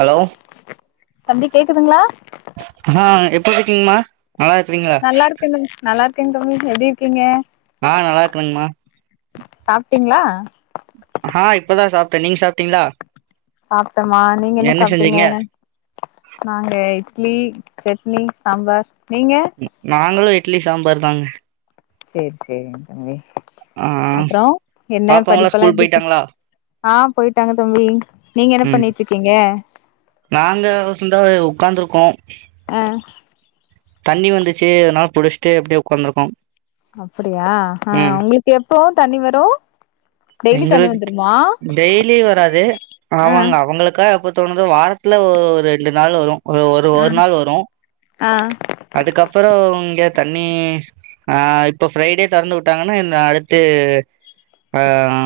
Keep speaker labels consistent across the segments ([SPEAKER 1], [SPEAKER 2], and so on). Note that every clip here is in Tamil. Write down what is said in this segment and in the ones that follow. [SPEAKER 1] ஹலோ
[SPEAKER 2] தம்பி கேக்குதுங்ளா
[SPEAKER 1] ஆ எப்புர்ருக்கீங்மா
[SPEAKER 2] நல்லாருக்கே தம் நல்லாருக்கேங் தம்பி எப்டிருக்கீங்க
[SPEAKER 1] ஆ நல்லாருக்கரங்மா
[SPEAKER 2] சாப்டிங்ளா
[SPEAKER 1] ஆ இப்பதா சாப்ட நீங் சாப்டிங்ளா
[SPEAKER 2] சாப்டமா நீங்க என்ன சாப்டிங்க நாங்க இட் ட்லி சட்னி சாம்பார் நீங்க
[SPEAKER 1] இ நாங்களு இட்லி சாம்பார் தாங்க
[SPEAKER 2] செரி செரிங்க தம்பி
[SPEAKER 1] ஆ
[SPEAKER 2] அப்றோ என்ன
[SPEAKER 1] பாப்பாங்களா
[SPEAKER 2] படிப்பெல்லா
[SPEAKER 1] ஸ்கூல்
[SPEAKER 2] எப்டி
[SPEAKER 1] போயிட்டாங்களா
[SPEAKER 2] ஆஹ் போயிட்டாங்க தம்பி நீங்க என்ன
[SPEAKER 1] ம்
[SPEAKER 2] பண்ணிட்டு இருக்கீங்க
[SPEAKER 1] நாங்க இந்தா உக்காந்துருக்கோம்
[SPEAKER 2] ஆ
[SPEAKER 1] தண்ணி வந்திச்சு அதனால புடிசிட்டு அப்டியே உக்காந்துருக்கோ
[SPEAKER 2] அப்படியா ஆன்
[SPEAKER 1] ம்
[SPEAKER 2] உங்களுக்கு எப்போ தண்ணி வரு டெய்லி தண்ணி
[SPEAKER 1] எங்களுக்கு
[SPEAKER 2] வந்துருமா
[SPEAKER 1] டெய்லி வராது
[SPEAKER 2] ஆ
[SPEAKER 1] ஆவங்க அவங்களுக்கா எப்பத் தோணுதோ வாரத்துல ஒ ஒரு ரெண்டு நாள் வரு ஒரு ஒரு
[SPEAKER 2] ஆ
[SPEAKER 1] ஒரு நாள் வரு
[SPEAKER 2] ஆ
[SPEAKER 1] அதுக்கப்பறோம் எத் தண்ணி ஆன் இப்போ ஃப்ரைடே தெறந்து விட்டாங்கன்னா இந்த அடுத்து ஆன்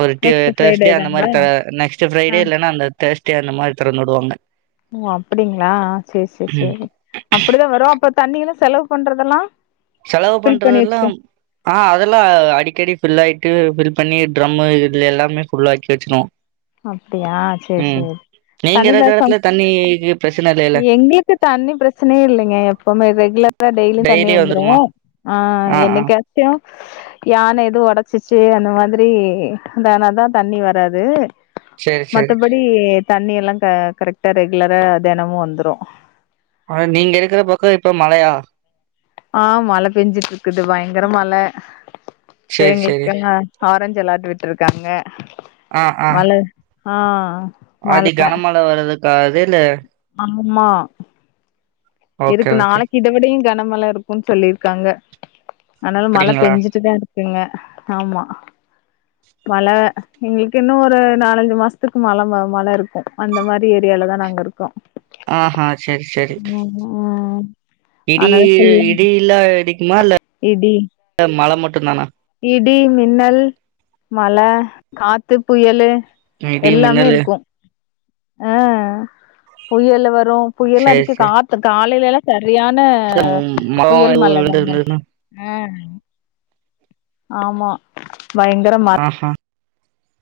[SPEAKER 1] ஒரு டே
[SPEAKER 2] நெக்ஸ்ட் ஃப்ரைடே
[SPEAKER 1] தேர்ஸ்டே அந்த
[SPEAKER 2] தாங்களா
[SPEAKER 1] மாரி த நெக்ஸ்ட்
[SPEAKER 2] ஆ
[SPEAKER 1] ஃப்ரைடே இல்லைன்னா அந்த தேர்ஸ் டே அந்த மாரி தெறந்துவுடுவாங்க
[SPEAKER 2] ஓ அப்டிங்ளா சேர் சேர்
[SPEAKER 1] ம்
[SPEAKER 2] செரி அப்டிதா வரும் அப்ப தண்ணியெல்லா செலவு பண்றதெல்லா
[SPEAKER 1] செலவு
[SPEAKER 2] ஃபில் பண்ணி வச்சுக்க
[SPEAKER 1] பண்றதெல்லாம் ஆஹ் அதெல்லாம் அடிக்கடி ஃபில்லாயிட் டு ஃபில் பண்ணி டிரம்மு இதுல எல்லாமே ஃபுல்லாக்கி வச்சிருவோ
[SPEAKER 2] அப்டியா சேரி
[SPEAKER 1] உம்
[SPEAKER 2] சேரி
[SPEAKER 1] நீங்க இருக்கர இடத்துல தண்ணி க்கு பிரஸ்
[SPEAKER 2] எங்குளுக்கு தண்ணி பிரச்சனேயே இல்லைங்க எப்பவுமே ரெகுலரா டெய்லியும் தண்ணி
[SPEAKER 1] டெய்லி
[SPEAKER 2] வந்துரு
[SPEAKER 1] வந்துருமா
[SPEAKER 2] ஆன்
[SPEAKER 1] ஆ ஆ
[SPEAKER 2] என்னைக்காச்சும் யான எதுவு உடைச்சிச் சி அந்த மாதிரி அந்த நா தா தண்ணி வராது
[SPEAKER 1] சேரி சேரி
[SPEAKER 2] மத்தபடி தண்ணி எல்லா க கரெக்டா ரெகுலரா தினமு வந்துரும்
[SPEAKER 1] ஆனா நீங்க இருக்கிற பக்கோ இப்ப மழையா
[SPEAKER 2] ஆன் மழ பெஞ்சிட்டு இருக்குது பயங்கர மழ ரே
[SPEAKER 1] சேரி சேரி
[SPEAKER 2] எங்களுக்கெள்ளா ஆரஞ்ச் அலார்ட் விட்டுருக்காங்க
[SPEAKER 1] ஆஹ் ஆஹ்
[SPEAKER 2] ஆஹ்
[SPEAKER 1] அதி கனமழ வர்துக்காவது
[SPEAKER 2] ஆமா
[SPEAKER 1] ஓகே
[SPEAKER 2] இருக்கு
[SPEAKER 1] ஓகே
[SPEAKER 2] நாளைக்கு இத விடையும் கனமழை இருக்கும் சொல்லிருக்காங்க அனால மழை
[SPEAKER 1] அப்படிங்களா
[SPEAKER 2] பெஞ்சிட்டு தா இருக்குங்க ஆமா மழை எங்களுக்கு இன்னும் ஒரு நாலஞ்சு மாசதுக்கு மழை மழை இருக்கும் அந்த மாரி ஏரியால தான் நாங்க இருக்கோ
[SPEAKER 1] ஆஹ்ஹா செரி செரி
[SPEAKER 2] ம் ம்
[SPEAKER 1] இடி
[SPEAKER 2] ஆனால ஃபுல்லா
[SPEAKER 1] இடில்லா இடிக்குமா
[SPEAKER 2] இடி
[SPEAKER 1] இல்ல மழை மட்டும் தானா
[SPEAKER 2] இடி மின்னல் மழ காத்து புயலு
[SPEAKER 1] இடி
[SPEAKER 2] எல்லாமே
[SPEAKER 1] மின்னலு
[SPEAKER 2] இருக்கும் அஹ் ஆ புயலு வர் ரோ புயல்
[SPEAKER 1] சேரி
[SPEAKER 2] அடிக்கு
[SPEAKER 1] சேரி
[SPEAKER 2] காத்து காலையில எல்லா செ ரியான
[SPEAKER 1] மரோ
[SPEAKER 2] புயல்
[SPEAKER 1] எதுவு
[SPEAKER 2] மழ தாங்க
[SPEAKER 1] விழுந்திருந்ததுன்னா
[SPEAKER 2] ஆஹ் ஆமா பயங்கர ம
[SPEAKER 1] ஆஹா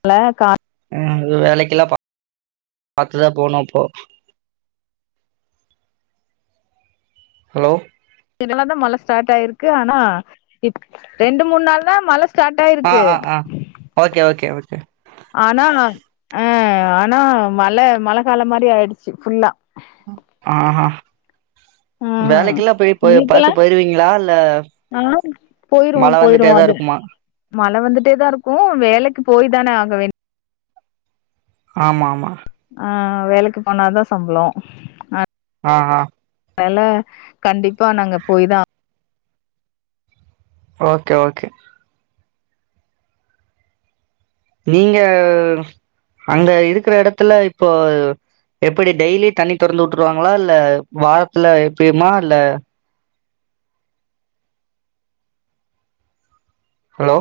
[SPEAKER 2] ழ காத்
[SPEAKER 1] உம் து வேலைக்கெல்லா பா பாத்துதா போனும் அப்போ ஹலோ
[SPEAKER 2] டயில்லா தா மழை ஸ்டார்ட் ஆயிருக்கு ஆனா இப் ரெண்டு மூண் நாள் தா மழ ஸ் ஸார்ட்
[SPEAKER 1] ஆ
[SPEAKER 2] ஆயிருக்கு
[SPEAKER 1] ஆ ஆ ஓகே ஓகே ஓகே
[SPEAKER 2] ஆனா நா ம் ஆனா மழ மழ காலம் மாரி ஆயிடுச்சு ஃபுல்லா
[SPEAKER 1] ஆஹ் ஹா
[SPEAKER 2] ம்
[SPEAKER 1] வேலைக்கெல்லா போய் ப்போ
[SPEAKER 2] உங்களுக்கெல்லா
[SPEAKER 1] பாத்து போயிருவீங்களா இல்ல
[SPEAKER 2] ஆ போயிருவோ
[SPEAKER 1] மழ
[SPEAKER 2] போயிருவோ
[SPEAKER 1] வந்துட்டேதா
[SPEAKER 2] அது
[SPEAKER 1] இருக்குமா
[SPEAKER 2] மழ வந்துட்டே தா இருக்கு வேலைக்கு போய் தானே ஆக வேண்
[SPEAKER 1] ஆமா ஆமா
[SPEAKER 2] ஆ வேலைக்கு போனா தா சம்பளோ ஆ
[SPEAKER 1] ஆ அ
[SPEAKER 2] அதலால கண்டிப்பா நாங்க போய் தா
[SPEAKER 1] ஓகே ஓகே நீங்க அங்க இருக்கிற எடத்துல இப்போ எப்படி டெய்லி தண்ணி தொறந்து உட்டுருவாங்களா இல்ல வாரத்துல எப்பயுமா இல்ல ஹலோ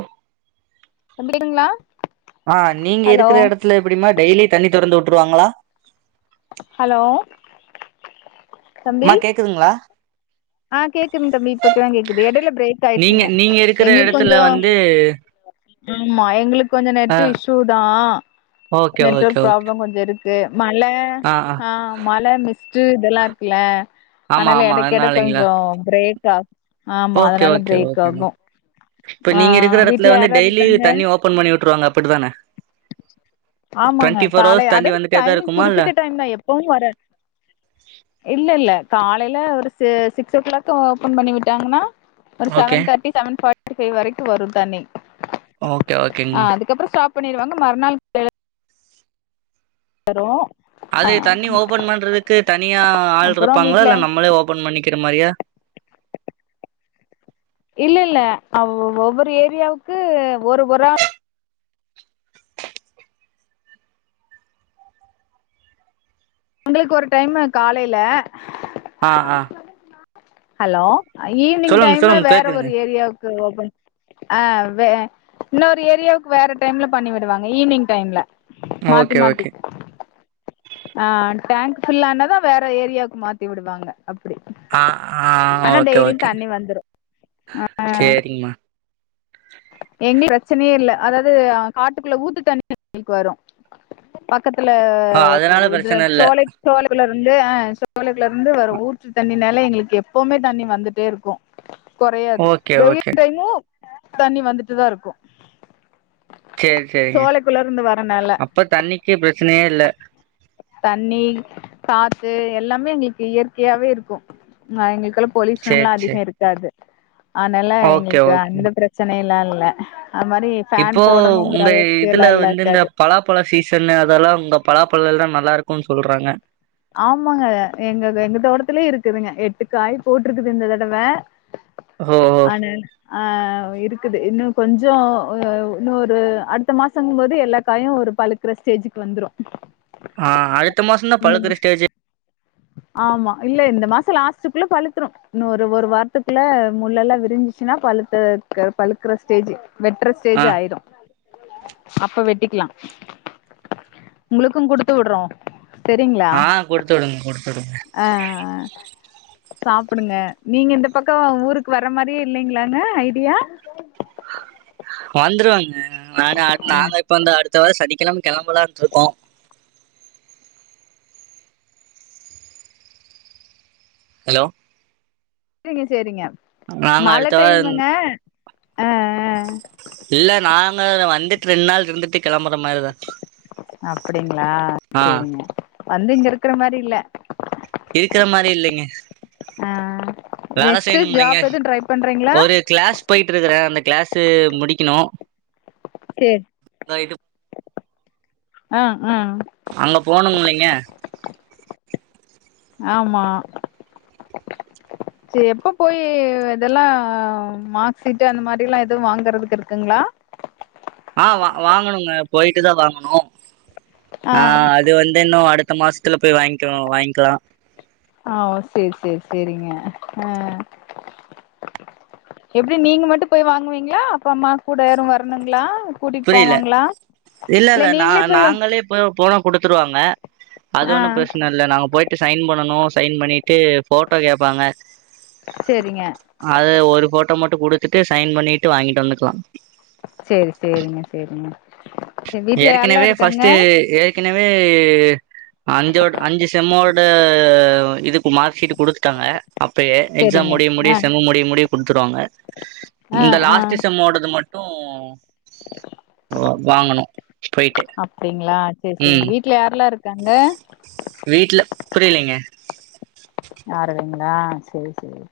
[SPEAKER 2] [unintelligible] ங்களா
[SPEAKER 1] ஆ நீங்க இருக்குற எடத்துல எப்படிமா டெய்லி தண்ணி தொறந்து உட்ருவாங்களா
[SPEAKER 2] ஹலோ தம்பி
[SPEAKER 1] ம்மா கேக்குதுங்களா
[SPEAKER 2] ஆ கேக்குதுங்க தம்பி இப்பதா கேக்குது எடையில கொஞ்ச பிரேக்
[SPEAKER 1] நீங்க
[SPEAKER 2] ஆயிடுச்சுங்க
[SPEAKER 1] நீங்க இருக்கிற
[SPEAKER 2] எங்களுக்கு கொஞ்ச
[SPEAKER 1] இடத்துல [inaudible]
[SPEAKER 2] ஆம்மா எங்களுக்கு கொஞ்ச
[SPEAKER 1] ஆ
[SPEAKER 2] நெட்டு் இஷ்யூ தா
[SPEAKER 1] okay okay
[SPEAKER 2] network
[SPEAKER 1] okay
[SPEAKER 2] problem கொஞ்ச இருக்கு மழை ஆ மழை மிஸ்ட்டு இதெல்லா இருக்குல
[SPEAKER 1] ஆமா ஆமா என்ன
[SPEAKER 2] கொஞ்ச பிரேக் ஆ ஆமா
[SPEAKER 1] ஓகே
[SPEAKER 2] அதனால
[SPEAKER 1] ஓகே
[SPEAKER 2] பிரேக்
[SPEAKER 1] ஓகே
[SPEAKER 2] ஆகு
[SPEAKER 1] மேம் இப்ப
[SPEAKER 2] ஆ
[SPEAKER 1] நீங்க இருக்கிற
[SPEAKER 2] வீட்ல
[SPEAKER 1] எடத்துல வந்து
[SPEAKER 2] யார்யார்
[SPEAKER 1] டெய்லி
[SPEAKER 2] இருக்காங்க
[SPEAKER 1] தண்ணி ஓபன் பண்ணி உட்ருவாங்க அப்படித்தானே
[SPEAKER 2] ஆமாங்க காலை
[SPEAKER 1] தண்ணி
[SPEAKER 2] அதாவது
[SPEAKER 1] வந்துட்டே தான்
[SPEAKER 2] டைமிங்
[SPEAKER 1] இருக்குமா இல்ல
[SPEAKER 2] குறிப்பிட்ட டைம் தா எப்பவும் வர இல்ல இல்ல கால் லைல ஒரு சிக்ஸ் ஓ கிளாக் ஓபன் பண்ணி விட்டாங்கன்னா ஒரு
[SPEAKER 1] ஓகே
[SPEAKER 2] செவன் தேர்ட்டி செவன் பாட் ஃபை வரைக்கு வரு தண்ணி
[SPEAKER 1] ஓகே
[SPEAKER 2] ஆ
[SPEAKER 1] ஓகேங்மா
[SPEAKER 2] அதுக்கப்றோ ஸ்டாப் பண்ணிருவாங்க மறுநாள் கா வரு
[SPEAKER 1] அது தண்ணி ஓபன் பண்றதுக்கு தனியா ஆள்
[SPEAKER 2] அப்றோ
[SPEAKER 1] இருப்பாங்களா
[SPEAKER 2] வீட்ல
[SPEAKER 1] இல்ல நம்மளே ஓபன் பண்ணிக்கிற மாரியா
[SPEAKER 2] இல்ல இல்ல ஒவ்வொரு ஏரியாவுக்கு ஒரு‌ஒரு ஆள் எங்களுக்கு ஒரு டைமு காலையில
[SPEAKER 1] ஆ ஆ
[SPEAKER 2] ஹலோ ஈவி்னிங்
[SPEAKER 1] சொல்லுங்க
[SPEAKER 2] டைம்
[SPEAKER 1] சொல்லுங்க
[SPEAKER 2] வேற
[SPEAKER 1] கேக்குதுங்க
[SPEAKER 2] ஒரு ஏரியாவுக்கு ஓப்பன் ஆ வே இன்னொரு ஏரியாவுக்கு வேற டைம்ல பண்ணிவிடுவாங்க ஈவினிங் டைம்ல மாத்தி
[SPEAKER 1] ஓகே
[SPEAKER 2] மாத்தி
[SPEAKER 1] ஓகே
[SPEAKER 2] ஆ டேங்க் ஃபுல்லானது வேற ஏரியாவுக்கு மாத்தி விடுவாங்க அப்டி
[SPEAKER 1] ஆ ஆ
[SPEAKER 2] ஆனா
[SPEAKER 1] ஓகே
[SPEAKER 2] டெய்லியு
[SPEAKER 1] ஓகே
[SPEAKER 2] தண்ணி வந்துரு
[SPEAKER 1] சேரிங்மா
[SPEAKER 2] எங்கு பிரச்சனையே இல்ல அதாவது காட்டுக்குள்ள ஊத்து தண்ணி எங்களுக்கு வரு பக்கத்துல
[SPEAKER 1] ஆ அதனால
[SPEAKER 2] இது
[SPEAKER 1] பிரச்சன இல்ல
[SPEAKER 2] சோலை சோலைக்குள்ள இருந்து ஆ சோலைக்குல இருந்து வரு ஊற்று தண்ணினால எங்களுக்கு எப்பவுமே தண்ணி வந்துட்டே இருக்கு கொறையாது
[SPEAKER 1] ஓகே
[SPEAKER 2] வெயி
[SPEAKER 1] ஓகே
[SPEAKER 2] டைமும் தண்ணி வந்துட்தா இருக்கு
[SPEAKER 1] சேரி சேரிங்க
[SPEAKER 2] சோலைக்குள்ள இருந்து வரனால
[SPEAKER 1] அப்ப தண்ணிக்கு பிரச்சனையே இல்ல
[SPEAKER 2] தண்ணி காத்து எல்லாமே எங்களுக்கு இயற்கையாவே இருக்கு எங்களுக் பொலுயூஷன்
[SPEAKER 1] சேரி
[SPEAKER 2] எல்லா அதிக
[SPEAKER 1] சேரி
[SPEAKER 2] இருக்காது அனால
[SPEAKER 1] ஓகே
[SPEAKER 2] எங்களுக்கு
[SPEAKER 1] ஓகே
[SPEAKER 2] அந்த பிரச்சனை எல்லா இல்ல அது மாரி
[SPEAKER 1] இப்போ
[SPEAKER 2] ஃபேன் போடணுங்கிற
[SPEAKER 1] உங்க இதுல
[SPEAKER 2] அவசியல்லா இல்ல
[SPEAKER 1] வந்து இந்த
[SPEAKER 2] இருக்காது
[SPEAKER 1] பலாப்பழ சீசன் அதெல்லா உங்க பலா பழல்லா நல்லா இருக்குன்னு சொல்றாங்க
[SPEAKER 2] ஆமாங்க எங்க எங்க தோட்டத்துலயே இருக்குதுங்க எட்டுக்காய் போட்ருக்குது இந்த தடவ
[SPEAKER 1] ஹோ ஹோ
[SPEAKER 2] அ இருக்குது இன்னு கொஞ்சோ ஒ இன்னு ஒரு அடுத்த மாசங்போது எல்லா காயு ஒரு பழுக்குற ஸ்டேஜுக் வந்துரு
[SPEAKER 1] ஆ அடுத்த மாசந்தா பழுக்கற ஸ்டேஜே
[SPEAKER 2] ஆமா இல்ல இந்த மாச லாஸ்ட்டுக்குள்ள பழுத்துரு இன்னு ஒரு ஒரு வாரத்துக்குள்ள முள்ளல்லா விரி ச்சினா பழுத்த க பழுக்கற ஸ்டேஜி வெட்ற
[SPEAKER 1] ஆ
[SPEAKER 2] ஸ்டேஜு ஆயிரு அப்ப வெட்டிக்லா உங்குளுக்கு குடுத்து உட்றோ
[SPEAKER 1] ஆ குடுத்துடுங் குடு
[SPEAKER 2] அ அ அ சாப்புடுங்க நீங்க இந்த பக்கோ ஊருக்கு வர மாரியே இல்லிங்ளாங்க ஐடியா [inaudible]
[SPEAKER 1] வந்துருவாங்க நானு அ நானு இப்ப இந்த அடுத்த வார சனிக்கெழம கெளம்பலாண்ட்ருக்கோ ஹலோ
[SPEAKER 2] ரிங்க சேரிங்க
[SPEAKER 1] நாங்க
[SPEAKER 2] மழ
[SPEAKER 1] அடுத்த வார
[SPEAKER 2] டைமுங்க ஆ
[SPEAKER 1] இல்ல நாங்க வந்துட்டு ரெண் நாள் இருந்துட்டு கெளம்ப
[SPEAKER 2] அப்பிடிங்ளா
[SPEAKER 1] ஆ
[SPEAKER 2] சேரிங்க வந்து இங்க இருக்ற மாரி இல்ல
[SPEAKER 1] இருக்கற மாரி இல்லீங்க
[SPEAKER 2] அ அ
[SPEAKER 1] வேல செய்ணுமில்லீங்க ஒரு கிளாஸ் போயிட்ருக்கறே அந்த கிளாஸ் ட்டு முடிக்கிணு
[SPEAKER 2] சேரி அ
[SPEAKER 1] அங்க போணுங் மில்லைங்க
[SPEAKER 2] ஆமா சே எப்ப போயி இதல்லா மாக் சீட்டு அந்த மாரில்லா எதுவு வாங்கறதுக்கு இருக்குங் ளா
[SPEAKER 1] ஆ வா வாங்கணுங்க போயிட்டு தா வாங்கணு ஆ அது வந்து இன்னு அடுத் த மாசத்துல போய் வாய்ங்கு வாய்ங்க்லா
[SPEAKER 2] ஆ ஓ சேர் சேர் சேரிங்க அ எப்டி நீங்க மட்டு போய் வாங்குவிங்ளா அப்பா அம்மா கூட யாரு வர்ணுங்ளா
[SPEAKER 1] புரில இல்லல்ல நா
[SPEAKER 2] நீங்களே போய்
[SPEAKER 1] நாங்களே [unintelligible] போனா குடுத்துருவாங்க அது
[SPEAKER 2] ஆ
[SPEAKER 1] ஒன்னு பிரச்ன இல்ல நாங்க போயிட்டு சைன் பண்ணனு சைன் பண்ணிட்டு ஃபோட்டோ கேப்பாங்க
[SPEAKER 2] சேரிங்க
[SPEAKER 1] அது ஒரு ஃபோட்டோ மட்டு குடு த்துட்டு சைன் பண்ணிட்டு வாங்கிட்டு வந்துக்லா
[SPEAKER 2] சேரி சேரிங்க சேரிங்க சரி வீட்ல யாரெல்லா
[SPEAKER 1] ஏற்கெனவே
[SPEAKER 2] இருக்காங்க
[SPEAKER 1] ஃபஸ்ட்டு ஏற்கெனவே அஞ்சோட அஞ்சு செம்மோட இதுக்கு மார்க் ஷீட்டு குடுத்துட்டாங்க அப்பயே எக்ஸாம்
[SPEAKER 2] சேரிங்க
[SPEAKER 1] முடிய முடிய
[SPEAKER 2] ஆ
[SPEAKER 1] செம்மு முடிய முடிய குட்த்துருவாங்க
[SPEAKER 2] ஆ
[SPEAKER 1] இந்த
[SPEAKER 2] ஆ
[SPEAKER 1] லாஸ்ட்டு செம்மோடது மட்டு போயிட்டு
[SPEAKER 2] அப்டிங்ளா செரி செரி
[SPEAKER 1] ம்
[SPEAKER 2] வீட்ல யார்ல்லா இரு க்காங்க
[SPEAKER 1] புரிலீங்க
[SPEAKER 2] ஆறதுங்ளா சேரி சேரி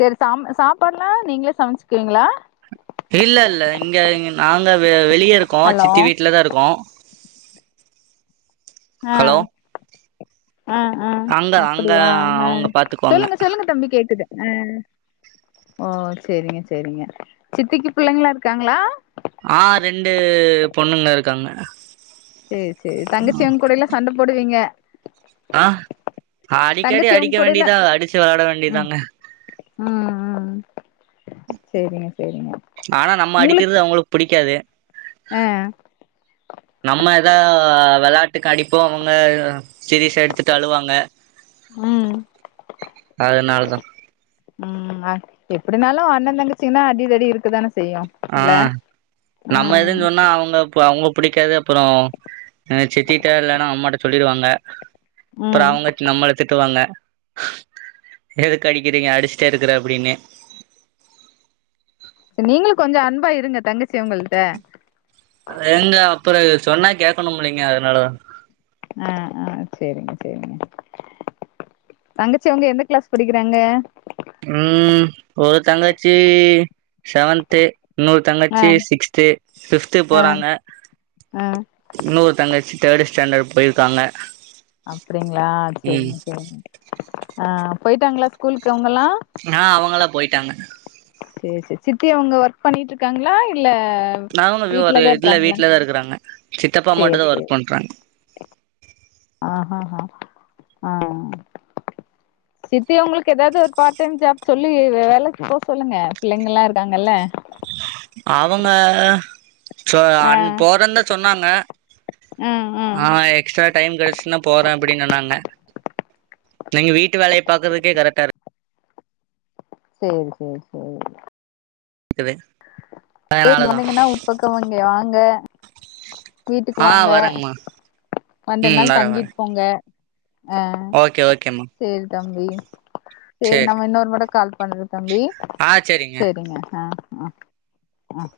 [SPEAKER 2] செரி சாம் சாப்பாட்லா நீங்ளே சமச்க்வீங்ளா
[SPEAKER 1] இல்லல்ல இங்கங் நாங்க வெ வெளிய இருக்கோ
[SPEAKER 2] ஹலோ
[SPEAKER 1] சித்தி வீட்ல தா இருக்கோ
[SPEAKER 2] அ
[SPEAKER 1] ஹலோ
[SPEAKER 2] அ அ
[SPEAKER 1] அங்க அங்க
[SPEAKER 2] அப்பிடியா அ
[SPEAKER 1] அவங்க பாத்துக்குவாங்க
[SPEAKER 2] சொல்லுங்க சொல்லுங்க தம்பி கேக்குது அ ஓ செரிங்க செரிங்க சித்திக்கு பிள்ளைங்கள்லா இருக்காங்களா
[SPEAKER 1] ஆ ரெண்டு பொண்ணுங்க இருக்காங்க
[SPEAKER 2] சேர் சேர் தங்கச்சியவுங் கூட எல்லா சண்ட போடுவீங்க
[SPEAKER 1] ஆ அடிக்கடி
[SPEAKER 2] தங்கச்சி அவங்க
[SPEAKER 1] அடிக்க
[SPEAKER 2] கூடல்லா
[SPEAKER 1] வேண்டியதா அடிச்சி விளையாட
[SPEAKER 2] ம்
[SPEAKER 1] வேண்டியதாங்க
[SPEAKER 2] ம் ம் சேரிங்க சேரிங்க
[SPEAKER 1] ஆனா நம்ம
[SPEAKER 2] உங்களுக்
[SPEAKER 1] அடிக்கிறது அவங்களுக்கு புடிக்காது
[SPEAKER 2] அ
[SPEAKER 1] நம்ம ஏதா விளையாட்டுக்கு அடிப்போ அவுங்க சீரியசா எடுத்துட்டு அழுவாங்க
[SPEAKER 2] ம்
[SPEAKER 1] அதனாலதா
[SPEAKER 2] ம் எப்டினாலு அண்ணன் தங்கச்சிங்கன்னா அடிதடி இருக்குதானே செய்யு
[SPEAKER 1] ஆ
[SPEAKER 2] இல்ல
[SPEAKER 1] நம்ம
[SPEAKER 2] ம்
[SPEAKER 1] எதுன்னு சொன்னா அவங்க அவங்க புடிக்காது அப்புறோ அ சித்திட்ட இல்லன்னா அம்மாட்ட சொல்லிருவாங்க அப்புறோ
[SPEAKER 2] ம்
[SPEAKER 1] அவுங்க நம்மள திட்டுவாங்க எதுக்கு அடிக்கிறீங்க அடிச்சிட்டே இருக்கற அப்டின்னு
[SPEAKER 2] சேர் நீங்களு கொஞ்சோ அன்பா இருங்க தங்கச்சி அவுங்கள்ட
[SPEAKER 1] எங்க அப்புறோ சொன்னா கேட்கணும்லைங்க அதனால
[SPEAKER 2] அ அ செரிங்க செரிங்க தங்கச்சி அவுங்க எந்த கிளாஸ் படிக்கிறாங்க
[SPEAKER 1] ம் ஒரு தங்காச்சி செவன்து இன்னொரு
[SPEAKER 2] ஆ
[SPEAKER 1] தங்கச்சி சிக்ஸ்த்து ஃபிப்த்து
[SPEAKER 2] ஆ
[SPEAKER 1] போறாங்க
[SPEAKER 2] ஆ
[SPEAKER 1] உன்னொரு தங்கச்சி தேர்டு ஸ்டாண்டர்ட் போயிருக்காங்க
[SPEAKER 2] அப்டிங்களா
[SPEAKER 1] ம்
[SPEAKER 2] செரிங்க செரிங்க ஆ போயிட்டாங்களா ஸ்கூலுக்கு அவங்கல்லா
[SPEAKER 1] ஆ அவுங்களா போயிட்டாங்க
[SPEAKER 2] செரி செரி சித்தி அவுங்க ஒர்க் பண்ணிட்டு இருக்காங்களா இல் ல
[SPEAKER 1] அவங்க ஒரு
[SPEAKER 2] வீட்டுலதா
[SPEAKER 1] இதுல
[SPEAKER 2] இருக்காங்களா
[SPEAKER 1] வீட்லதா இருக்கறாங்க சித்தப்பா
[SPEAKER 2] செரி
[SPEAKER 1] மட்டுந்தா
[SPEAKER 2] செரி
[SPEAKER 1] ஒர்க் பண்றாங்க
[SPEAKER 2] அ அ ஆ அ சித்தி அவுங்களுக்கு ஏதாது ஒரு பார்ட் டைம் ஜாப் சொல்லி வேலைக்கு போ சொல்லுங்க பிள்ளைங்கல்லா இருக்காங்கல்ல
[SPEAKER 1] அவங்க சொ
[SPEAKER 2] ஆ
[SPEAKER 1] அன் போறேன் தா சொன்னாங்க
[SPEAKER 2] ம் ம்
[SPEAKER 1] அ எக்ஸ்ட்ரா டைம் கிடைச்சின்னா போறே அப்டின்னு சொன்னாங்க நீங்க வீட்டு வேலைய பாக்குறதுக்கே கரெக்டா இரு
[SPEAKER 2] சேரி சேரி சேரி
[SPEAKER 1] இருக்குது
[SPEAKER 2] எ இங்க
[SPEAKER 1] அதனாலதா
[SPEAKER 2] வந்தீங்கன்னா வீட்பக்கோ இங்க வாங்க வீட்டுக்கு
[SPEAKER 1] ஆ
[SPEAKER 2] வாங்க
[SPEAKER 1] வரேங்கம்மா
[SPEAKER 2] வந்து ரெண்டு
[SPEAKER 1] ம்
[SPEAKER 2] நாள்
[SPEAKER 1] வரே வரே
[SPEAKER 2] தங்கிட்டு போங்க ஆ
[SPEAKER 1] ஓகே ஓகேம்மா
[SPEAKER 2] சேரி தம்பி சேரி நம்ம இன்னொரு முறை கால் பண்ற தம்பி
[SPEAKER 1] ஆ சேரிங்க
[SPEAKER 2] செரிங்க அ அ அ